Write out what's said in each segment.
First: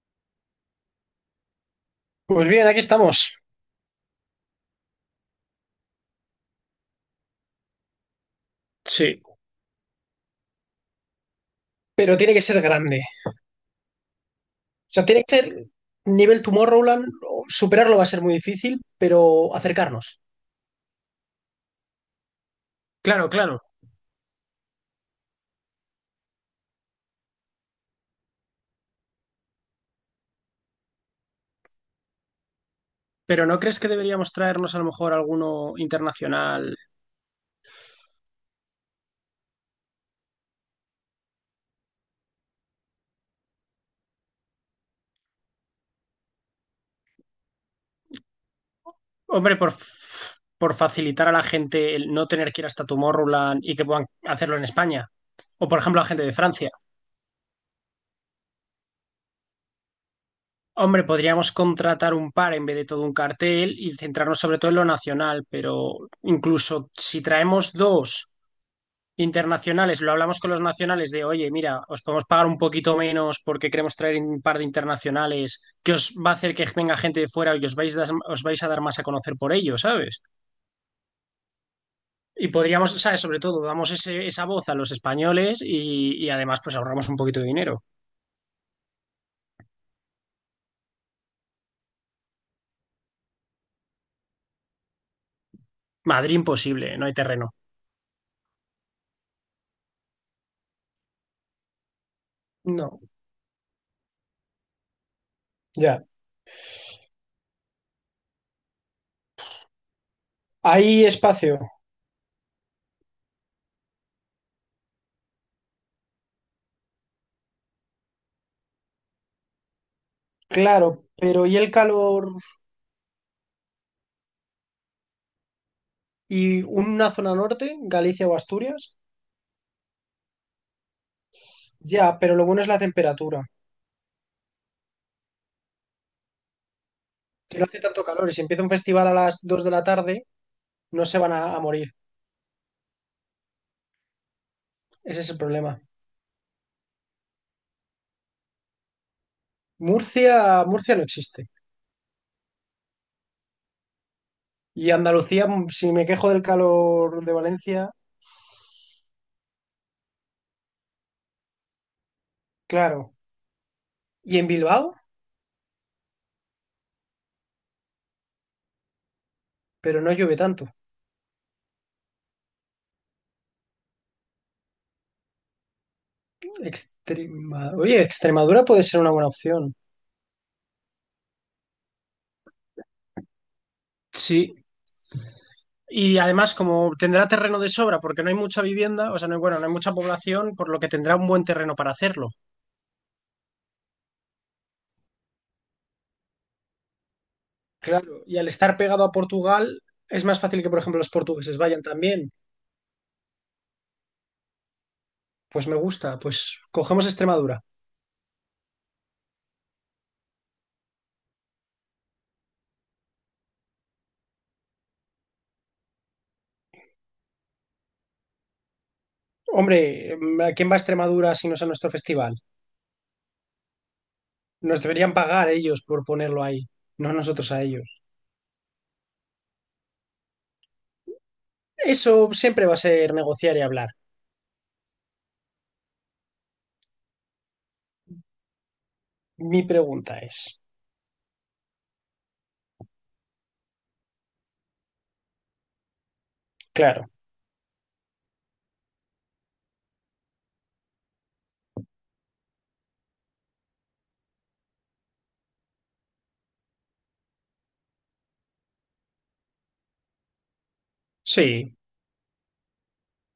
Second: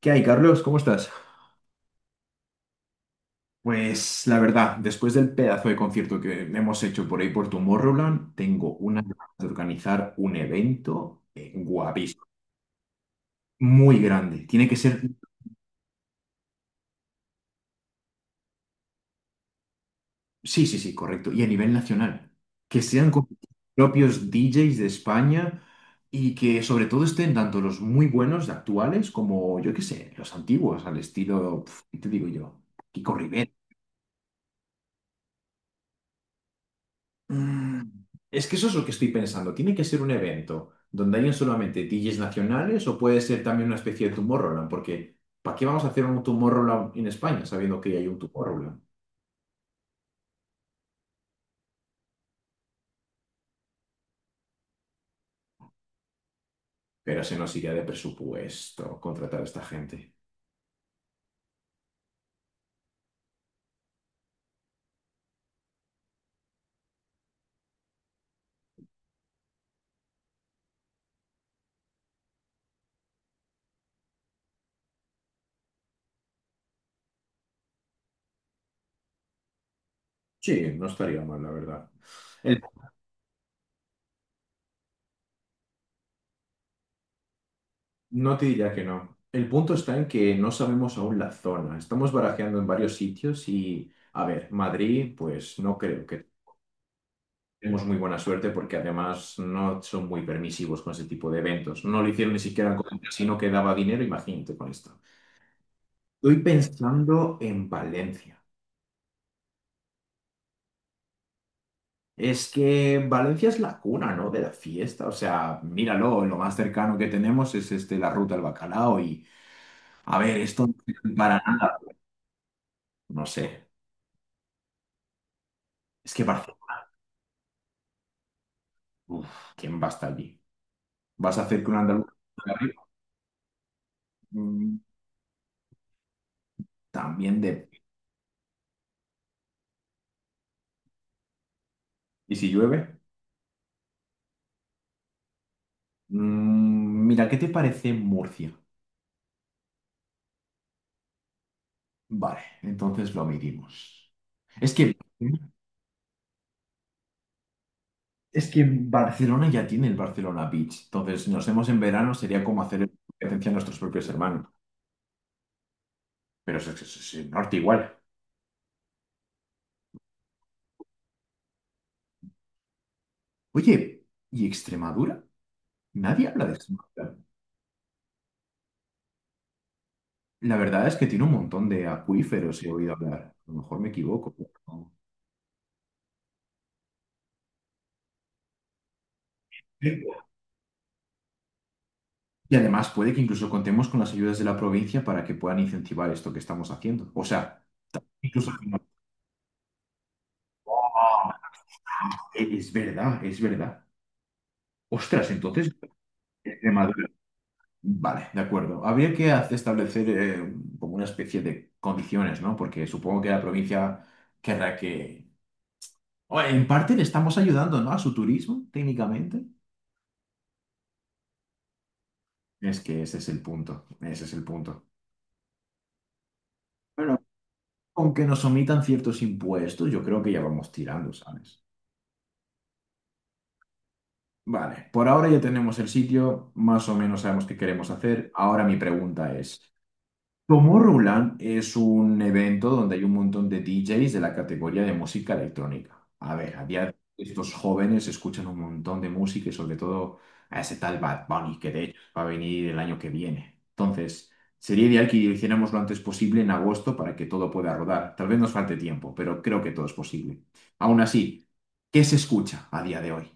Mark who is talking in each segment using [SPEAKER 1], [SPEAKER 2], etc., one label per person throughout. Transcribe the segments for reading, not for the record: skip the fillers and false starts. [SPEAKER 1] ¿Qué hay, Carlos? ¿Cómo estás?
[SPEAKER 2] Pues bien, aquí estamos.
[SPEAKER 1] Pues la verdad, después del pedazo de concierto que hemos hecho por ahí por Tomorrowland, tengo una ganas
[SPEAKER 2] Sí.
[SPEAKER 1] de organizar un evento
[SPEAKER 2] Pero
[SPEAKER 1] guapísimo,
[SPEAKER 2] tiene que ser grande.
[SPEAKER 1] muy grande. Tiene que
[SPEAKER 2] O
[SPEAKER 1] ser,
[SPEAKER 2] sea, tiene que ser nivel Tomorrowland. O superarlo va a ser muy difícil, pero acercarnos.
[SPEAKER 1] sí, sí, sí, correcto, y a nivel nacional. Que sean con
[SPEAKER 2] Claro, claro.
[SPEAKER 1] propios DJs de España y que sobre todo estén tanto los muy buenos actuales como, yo qué sé, los antiguos, al estilo, pf, ¿qué te digo yo? Kiko
[SPEAKER 2] Pero
[SPEAKER 1] Rivera.
[SPEAKER 2] ¿no crees que deberíamos traernos a lo mejor alguno internacional?
[SPEAKER 1] Mm, Es que eso es lo que estoy pensando. ¿Tiene que ser un evento donde hayan solamente DJs nacionales o puede ser también una especie de Tomorrowland? Porque ¿para qué vamos a hacer un Tomorrowland en España sabiendo que ya hay un Tomorrowland?
[SPEAKER 2] Hombre, por facilitar a la gente el no tener que ir hasta Tomorrowland y que puedan hacerlo en España. O por ejemplo, a gente de Francia.
[SPEAKER 1] Pero se nos iría de presupuesto contratar a esta gente.
[SPEAKER 2] Hombre, podríamos contratar un par en vez de todo un cartel y centrarnos sobre todo en lo nacional, pero incluso si traemos dos internacionales, lo hablamos con los nacionales de, oye, mira, os podemos pagar un poquito menos porque queremos traer un par de internacionales que os va a hacer que venga gente de fuera y os vais a dar más a conocer por ello, ¿sabes?
[SPEAKER 1] Sí, no estaría mal, la verdad.
[SPEAKER 2] Y
[SPEAKER 1] El-
[SPEAKER 2] podríamos, ¿sabes? Sobre todo, damos esa voz a los españoles y además pues ahorramos un poquito de dinero.
[SPEAKER 1] no te diría que no. El punto está en que no sabemos aún la zona. Estamos barajeando en varios sitios y, a ver, Madrid, pues no creo que...
[SPEAKER 2] Madrid imposible, no hay terreno.
[SPEAKER 1] Tenemos muy buena suerte porque además no son muy permisivos con ese tipo de eventos. No lo hicieron ni siquiera con el
[SPEAKER 2] No,
[SPEAKER 1] casino que daba dinero, imagínate con esto.
[SPEAKER 2] ya.
[SPEAKER 1] Estoy pensando en Valencia.
[SPEAKER 2] Hay espacio,
[SPEAKER 1] Es que Valencia es la cuna, ¿no? De la fiesta. O sea, míralo, lo más cercano que tenemos es este, la ruta del bacalao y, a ver, esto no
[SPEAKER 2] claro,
[SPEAKER 1] sirve para
[SPEAKER 2] pero ¿y el
[SPEAKER 1] nada.
[SPEAKER 2] calor
[SPEAKER 1] No sé. Es que
[SPEAKER 2] y
[SPEAKER 1] Barcelona,
[SPEAKER 2] una zona norte, Galicia o Asturias?
[SPEAKER 1] uf, ¿quién va a estar allí? ¿Vas a hacer que un andaluz
[SPEAKER 2] Ya, pero lo
[SPEAKER 1] esté
[SPEAKER 2] bueno es la
[SPEAKER 1] arriba?
[SPEAKER 2] temperatura,
[SPEAKER 1] Mm, También
[SPEAKER 2] que no
[SPEAKER 1] de...
[SPEAKER 2] hace tanto calor y si empieza un festival a las 2 de la tarde, no se van a morir.
[SPEAKER 1] ¿Y si llueve?
[SPEAKER 2] Ese es el problema.
[SPEAKER 1] Mira, ¿qué te parece Murcia?
[SPEAKER 2] Murcia, Murcia no existe.
[SPEAKER 1] Vale, entonces lo medimos. Es
[SPEAKER 2] Y
[SPEAKER 1] que,
[SPEAKER 2] Andalucía, si me quejo del calor de Valencia,
[SPEAKER 1] es que Barcelona ya tiene el Barcelona Beach, entonces si nos vemos en verano sería como hacer
[SPEAKER 2] claro.
[SPEAKER 1] competencia a nuestros propios
[SPEAKER 2] Y
[SPEAKER 1] hermanos,
[SPEAKER 2] en Bilbao,
[SPEAKER 1] pero es el norte igual.
[SPEAKER 2] pero no llueve tanto.
[SPEAKER 1] Oye, ¿y Extremadura? Nadie habla de Extremadura.
[SPEAKER 2] Oye, Extremadura puede ser una buena opción.
[SPEAKER 1] La verdad es que tiene un montón de acuíferos, he oído hablar. A lo mejor me equivoco,
[SPEAKER 2] Sí.
[SPEAKER 1] no.
[SPEAKER 2] Y además, como tendrá terreno de sobra, porque no hay mucha vivienda, o sea, no hay, bueno, no hay mucha población, por lo que tendrá un buen terreno para hacerlo.
[SPEAKER 1] Y además puede que incluso contemos con las ayudas de la provincia para que puedan incentivar esto que estamos haciendo. O sea,
[SPEAKER 2] Claro, y al
[SPEAKER 1] incluso...
[SPEAKER 2] estar pegado a Portugal, es más fácil que, por ejemplo, los
[SPEAKER 1] ¡Oh!
[SPEAKER 2] portugueses vayan también.
[SPEAKER 1] Es verdad, es verdad. Ostras,
[SPEAKER 2] Pues
[SPEAKER 1] entonces,
[SPEAKER 2] me gusta, pues cogemos
[SPEAKER 1] Extremadura.
[SPEAKER 2] Extremadura.
[SPEAKER 1] Vale, de acuerdo. Habría que establecer como una especie de condiciones, ¿no? Porque supongo que la provincia querrá que... O en parte le estamos ayudando, ¿no? A su turismo, técnicamente.
[SPEAKER 2] Hombre, ¿a quién va a Extremadura si no es a nuestro festival?
[SPEAKER 1] Es que ese es el punto, ese es el
[SPEAKER 2] Nos
[SPEAKER 1] punto.
[SPEAKER 2] deberían pagar ellos por ponerlo ahí, no
[SPEAKER 1] Bueno,
[SPEAKER 2] nosotros a ellos.
[SPEAKER 1] aunque nos omitan ciertos impuestos, yo creo que ya vamos tirando, ¿sabes?
[SPEAKER 2] Eso siempre va a ser negociar y hablar.
[SPEAKER 1] Vale, por ahora ya tenemos el sitio, más o menos sabemos qué queremos hacer. Ahora mi pregunta es...
[SPEAKER 2] Mi pregunta es,
[SPEAKER 1] Tomorrowland es un evento donde hay un montón de DJs de la categoría de música electrónica. A ver, a día de hoy
[SPEAKER 2] claro,
[SPEAKER 1] estos jóvenes escuchan un montón de música y sobre todo a ese tal Bad Bunny, que de hecho va a venir el año que viene. Entonces, sería ideal que hiciéramos lo antes posible en agosto para que todo pueda rodar. Tal vez nos falte tiempo, pero creo que todo es posible. Aún así,
[SPEAKER 2] sí.
[SPEAKER 1] ¿qué se escucha a día de hoy?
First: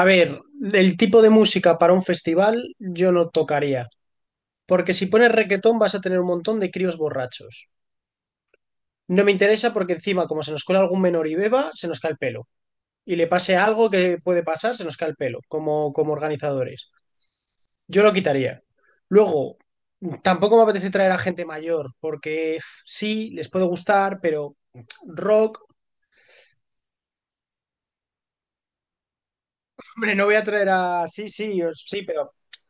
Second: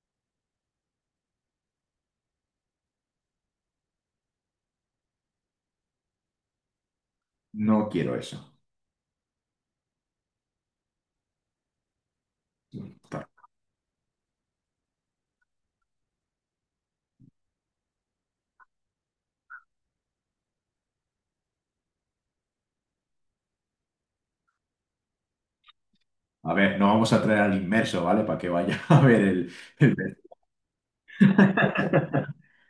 [SPEAKER 2] A ver, el tipo de música para un festival yo no tocaría, porque si pones requetón vas a tener un montón de críos borrachos.
[SPEAKER 1] No quiero eso.
[SPEAKER 2] No me interesa porque encima, como se nos cuela algún menor y beba, se nos cae el pelo. Y le pase algo que puede pasar, se nos cae el pelo, como organizadores. Yo lo quitaría. Luego, tampoco me apetece traer a gente mayor, porque sí, les puede gustar, pero rock,
[SPEAKER 1] A ver, no vamos a traer al inmerso, ¿vale? Para que vaya a ver el...
[SPEAKER 2] hombre, no voy a traer a... Sí, sí, sí, pero...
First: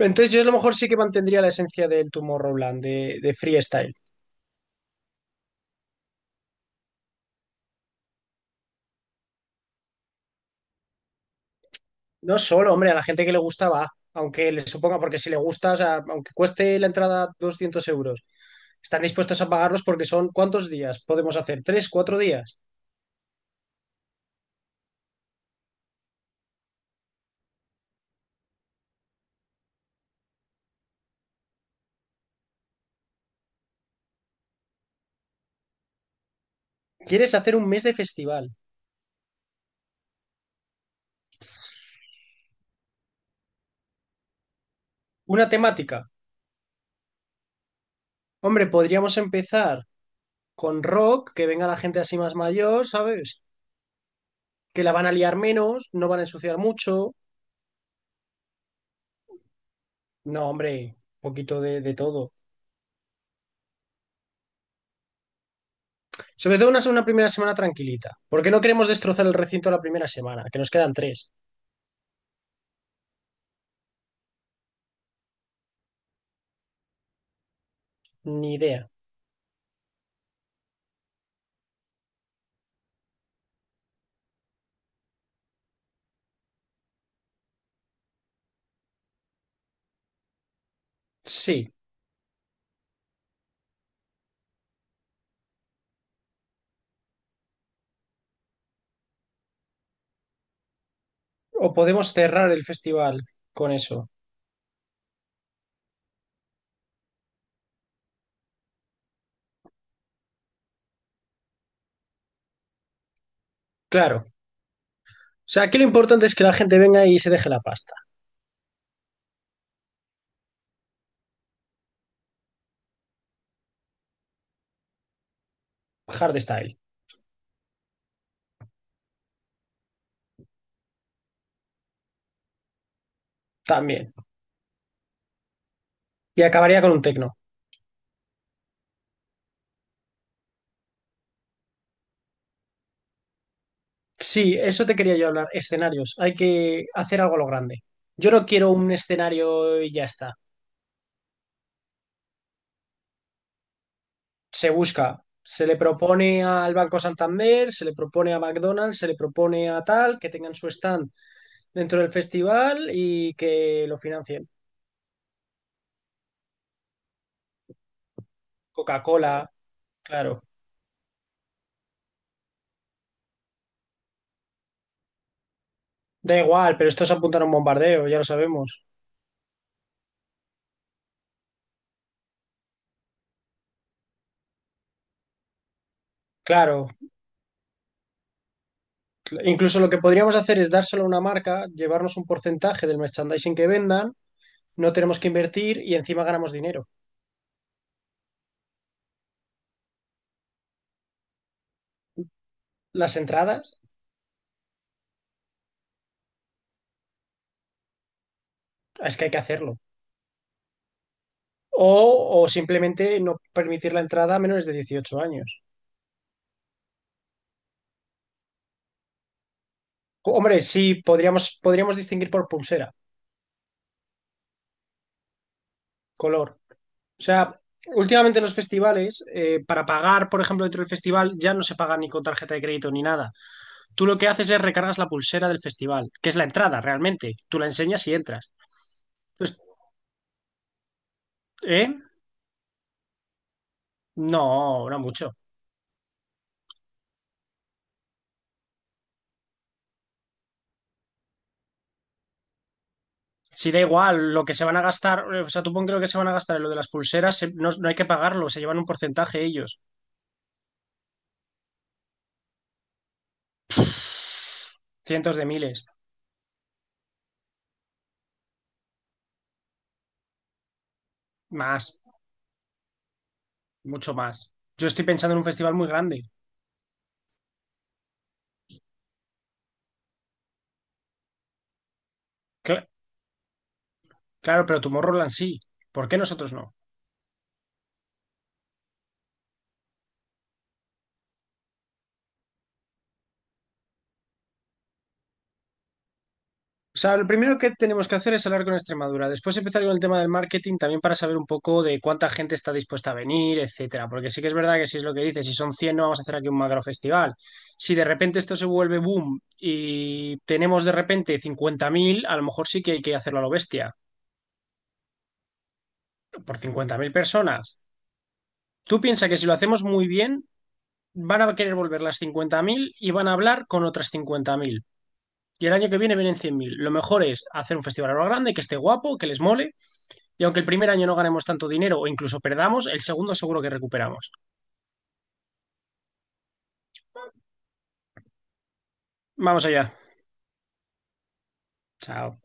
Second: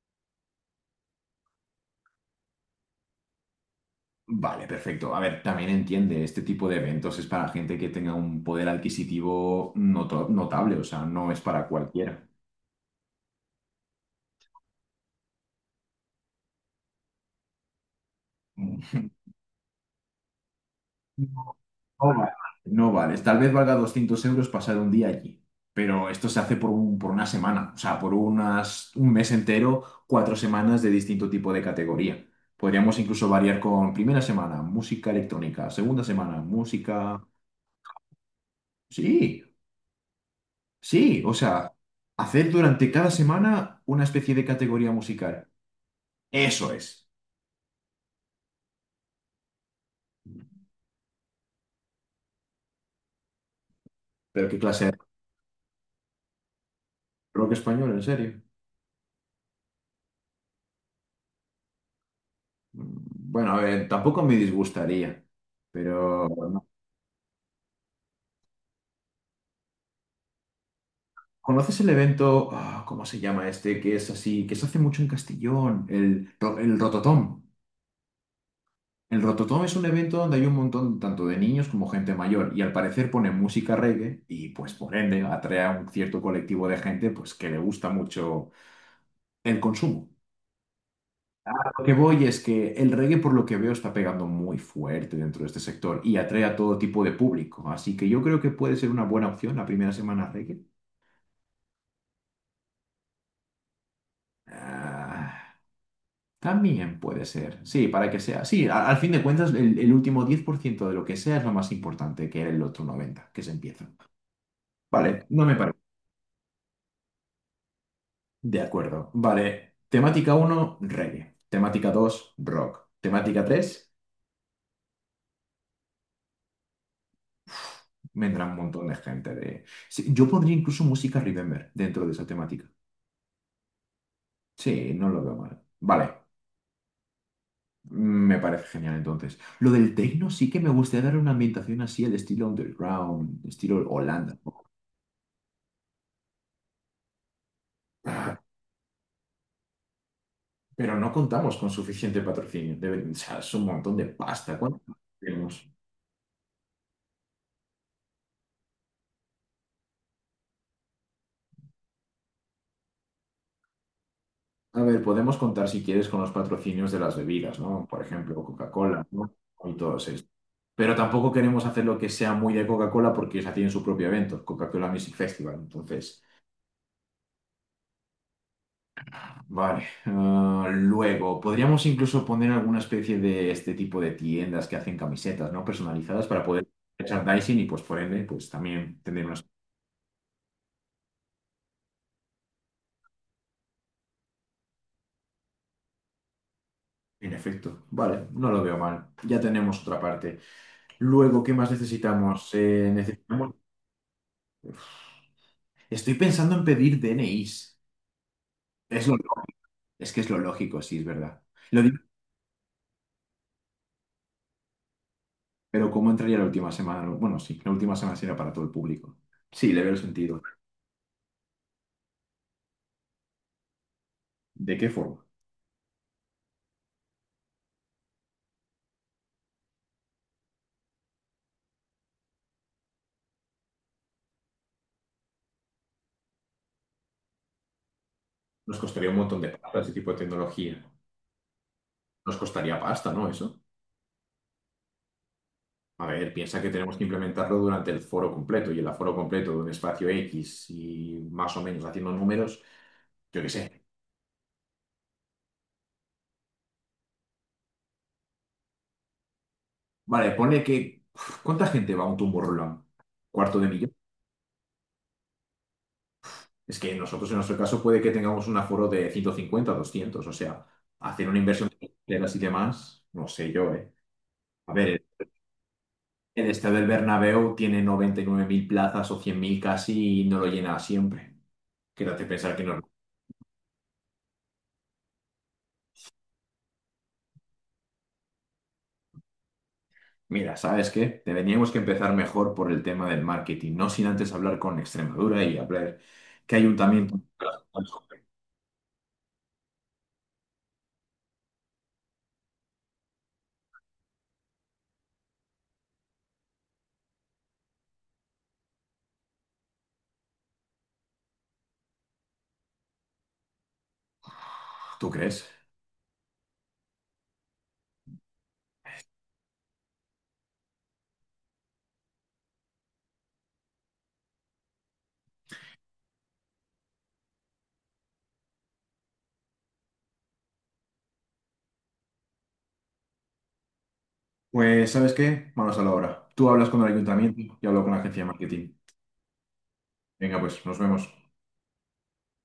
[SPEAKER 2] Entonces yo a lo mejor sí que mantendría la esencia del Tomorrowland, de freestyle.
[SPEAKER 1] Vale, perfecto. A ver, también entiende, este tipo de eventos es para gente que tenga un poder adquisitivo notable, o sea, no es para cualquiera.
[SPEAKER 2] No solo, hombre, a la gente que le gusta va, aunque le suponga, porque si le gusta, o sea, aunque cueste la entrada 200 euros, están dispuestos a pagarlos porque son ¿cuántos días? Podemos
[SPEAKER 1] No,
[SPEAKER 2] hacer tres,
[SPEAKER 1] no
[SPEAKER 2] cuatro
[SPEAKER 1] vale.
[SPEAKER 2] días.
[SPEAKER 1] No vale. Tal vez valga 200 euros pasar un día allí, pero esto se hace por por una semana, o sea, por unas, un mes entero, cuatro semanas de distinto tipo de categoría. Podríamos incluso variar con primera semana, música electrónica, segunda semana, música...
[SPEAKER 2] ¿Quieres hacer un mes de festival?
[SPEAKER 1] Sí, sí, o sea, hacer durante cada semana una especie de categoría musical.
[SPEAKER 2] Una temática.
[SPEAKER 1] Eso es.
[SPEAKER 2] Hombre, podríamos empezar con rock, que venga la gente así más mayor, ¿sabes?
[SPEAKER 1] Pero qué clase
[SPEAKER 2] Que
[SPEAKER 1] de
[SPEAKER 2] la van a liar menos, no van a ensuciar mucho.
[SPEAKER 1] rock español, en serio.
[SPEAKER 2] No, hombre, un poquito de todo.
[SPEAKER 1] Mm, Bueno, a ver, tampoco me disgustaría, pero
[SPEAKER 2] Sobre
[SPEAKER 1] no.
[SPEAKER 2] todo una primera semana tranquilita, porque no queremos destrozar el recinto la primera semana, que nos quedan tres.
[SPEAKER 1] ¿Conoces el evento, ah, cómo se llama este, que es así, que se hace mucho en Castellón, el, el Rototom?
[SPEAKER 2] Ni idea.
[SPEAKER 1] El Rototom es un evento donde hay un montón tanto de niños como gente mayor y al parecer ponen música reggae y pues por ende atrae a un cierto colectivo de gente pues que le gusta mucho el consumo.
[SPEAKER 2] Sí,
[SPEAKER 1] Lo que voy es que el reggae, por lo que veo, está pegando muy fuerte dentro de este sector y atrae a todo tipo de público. Así que yo creo que puede ser una buena opción la primera semana reggae.
[SPEAKER 2] o podemos cerrar el festival con eso.
[SPEAKER 1] Ah, también puede ser. Sí, para que sea. Sí, al fin de cuentas, el último 10% de lo que sea es lo más importante que el otro 90%, que se empieza.
[SPEAKER 2] Claro.
[SPEAKER 1] Vale, no
[SPEAKER 2] O
[SPEAKER 1] me
[SPEAKER 2] sea, aquí
[SPEAKER 1] parece.
[SPEAKER 2] lo importante es que la gente venga y se deje la pasta.
[SPEAKER 1] De acuerdo. Vale. Temática uno reggae. Temática 2 rock. Temática 3
[SPEAKER 2] Hardstyle.
[SPEAKER 1] vendrá un montón de gente de... Sí, yo pondría incluso música Remember dentro de esa temática.
[SPEAKER 2] También.
[SPEAKER 1] Sí, no lo veo mal. Vale,
[SPEAKER 2] Y acabaría con un techno.
[SPEAKER 1] me parece genial entonces. Lo del techno sí que me gustaría dar una ambientación así al estilo underground, estilo Holanda,
[SPEAKER 2] Sí,
[SPEAKER 1] ¿no?
[SPEAKER 2] eso te quería yo hablar, escenarios. Hay que hacer algo a lo grande. Yo no quiero un escenario y ya está.
[SPEAKER 1] Pero no contamos con suficiente patrocinio. O sea, es un montón de pasta.
[SPEAKER 2] Se
[SPEAKER 1] ¿Cuánto
[SPEAKER 2] busca, se
[SPEAKER 1] tenemos?
[SPEAKER 2] le propone al Banco Santander, se le propone a McDonald's, se le propone a tal, que tengan su stand dentro del festival y que lo financien.
[SPEAKER 1] A ver, podemos contar si quieres con los patrocinios de las bebidas, ¿no? Por ejemplo, Coca-Cola, ¿no?
[SPEAKER 2] Coca-Cola,
[SPEAKER 1] Y todos estos.
[SPEAKER 2] claro.
[SPEAKER 1] Pero tampoco queremos hacer lo que sea muy de Coca-Cola porque ya tienen su propio evento, Coca-Cola Music Festival. Entonces,
[SPEAKER 2] Da igual, pero esto es apuntar a un bombardeo, ya lo sabemos.
[SPEAKER 1] vale. Luego, podríamos incluso poner alguna especie de este tipo de tiendas que hacen camisetas, ¿no? Personalizadas para poder
[SPEAKER 2] Claro,
[SPEAKER 1] merchandising y pues por ende, pues también tener unas...
[SPEAKER 2] incluso lo que podríamos hacer es dárselo a una marca, llevarnos un porcentaje del merchandising que vendan, no tenemos que invertir y encima ganamos dinero.
[SPEAKER 1] En efecto, vale, no lo veo mal. Ya tenemos otra parte. Luego, ¿qué más necesitamos?
[SPEAKER 2] Las
[SPEAKER 1] Necesitamos...
[SPEAKER 2] entradas.
[SPEAKER 1] Estoy pensando en pedir DNIs. Es lo...
[SPEAKER 2] Es que hay que hacerlo.
[SPEAKER 1] Es que es lo lógico, sí, es verdad. Lo
[SPEAKER 2] O,
[SPEAKER 1] digo,
[SPEAKER 2] o simplemente no permitir la entrada a menores de 18 años.
[SPEAKER 1] pero ¿cómo entraría la última semana? Bueno, sí, la última semana será para todo el público. Sí, le veo el sentido.
[SPEAKER 2] Hombre, sí, podríamos, podríamos distinguir por pulsera,
[SPEAKER 1] ¿De qué forma?
[SPEAKER 2] color. O sea, últimamente en los festivales, para pagar, por ejemplo, dentro del festival, ya no se paga ni con tarjeta de crédito ni nada. Tú lo que haces es recargas la pulsera del festival, que es la entrada realmente. Tú la enseñas y entras.
[SPEAKER 1] Nos costaría un montón de
[SPEAKER 2] Pues,
[SPEAKER 1] plata ese tipo de tecnología.
[SPEAKER 2] ¿eh?
[SPEAKER 1] Nos costaría pasta, ¿no? Eso.
[SPEAKER 2] No, no mucho.
[SPEAKER 1] A ver, piensa que tenemos que implementarlo durante el foro completo y el aforo completo de un espacio X y más o menos haciendo números, yo qué
[SPEAKER 2] Si da
[SPEAKER 1] sé.
[SPEAKER 2] igual, lo que se van a gastar, o sea, tú pon que lo que se van a gastar en lo de las pulseras, no, no hay que pagarlo, se llevan un porcentaje ellos,
[SPEAKER 1] Vale, ponle que... uf, ¿Cuánta gente va a un Tomorrowland? ¿Cuarto de millón?
[SPEAKER 2] cientos de miles.
[SPEAKER 1] Es que nosotros en nuestro caso puede que tengamos un aforo de 150, 200, o sea, hacer una inversión de
[SPEAKER 2] Más,
[SPEAKER 1] carreteras y demás, no sé yo, ¿eh?
[SPEAKER 2] mucho más.
[SPEAKER 1] A
[SPEAKER 2] Yo
[SPEAKER 1] ver,
[SPEAKER 2] estoy pensando en un festival muy grande.
[SPEAKER 1] el estadio del Bernabéu tiene 99.000 plazas o 100.000 casi y no lo llena siempre. Quédate pensar que no...
[SPEAKER 2] Cla- claro, pero Tomorrowland sí. ¿Por qué nosotros no?
[SPEAKER 1] Mira, ¿sabes qué? Tendríamos que empezar mejor por el tema del marketing, no sin antes hablar con Extremadura y hablar qué
[SPEAKER 2] O sea,
[SPEAKER 1] ayuntamiento.
[SPEAKER 2] lo primero que tenemos que hacer es hablar con Extremadura. Después empezar con el tema del marketing también para saber un poco de cuánta gente está dispuesta a venir, etcétera. Porque sí que es verdad que si es lo que dices, si son 100 no vamos a hacer aquí un macro festival. Si de repente esto se vuelve boom y tenemos de repente 50.000 a lo mejor sí que hay que hacerlo a lo bestia,
[SPEAKER 1] ¿Tú crees?
[SPEAKER 2] por 50.000 personas. Tú piensas que si lo hacemos muy bien, van a querer volver las 50.000 y van a hablar con otras 50.000. Y el año que viene vienen 100.000. Lo mejor es hacer un festival ahora grande, que esté guapo, que les mole. Y aunque el primer año no ganemos tanto dinero o incluso perdamos, el segundo seguro que recuperamos.
[SPEAKER 1] Pues, ¿sabes qué? Manos a la obra. Tú hablas con el ayuntamiento y hablo con la agencia de marketing.
[SPEAKER 2] Vamos allá.
[SPEAKER 1] Venga, pues, nos vemos.
[SPEAKER 2] Chao.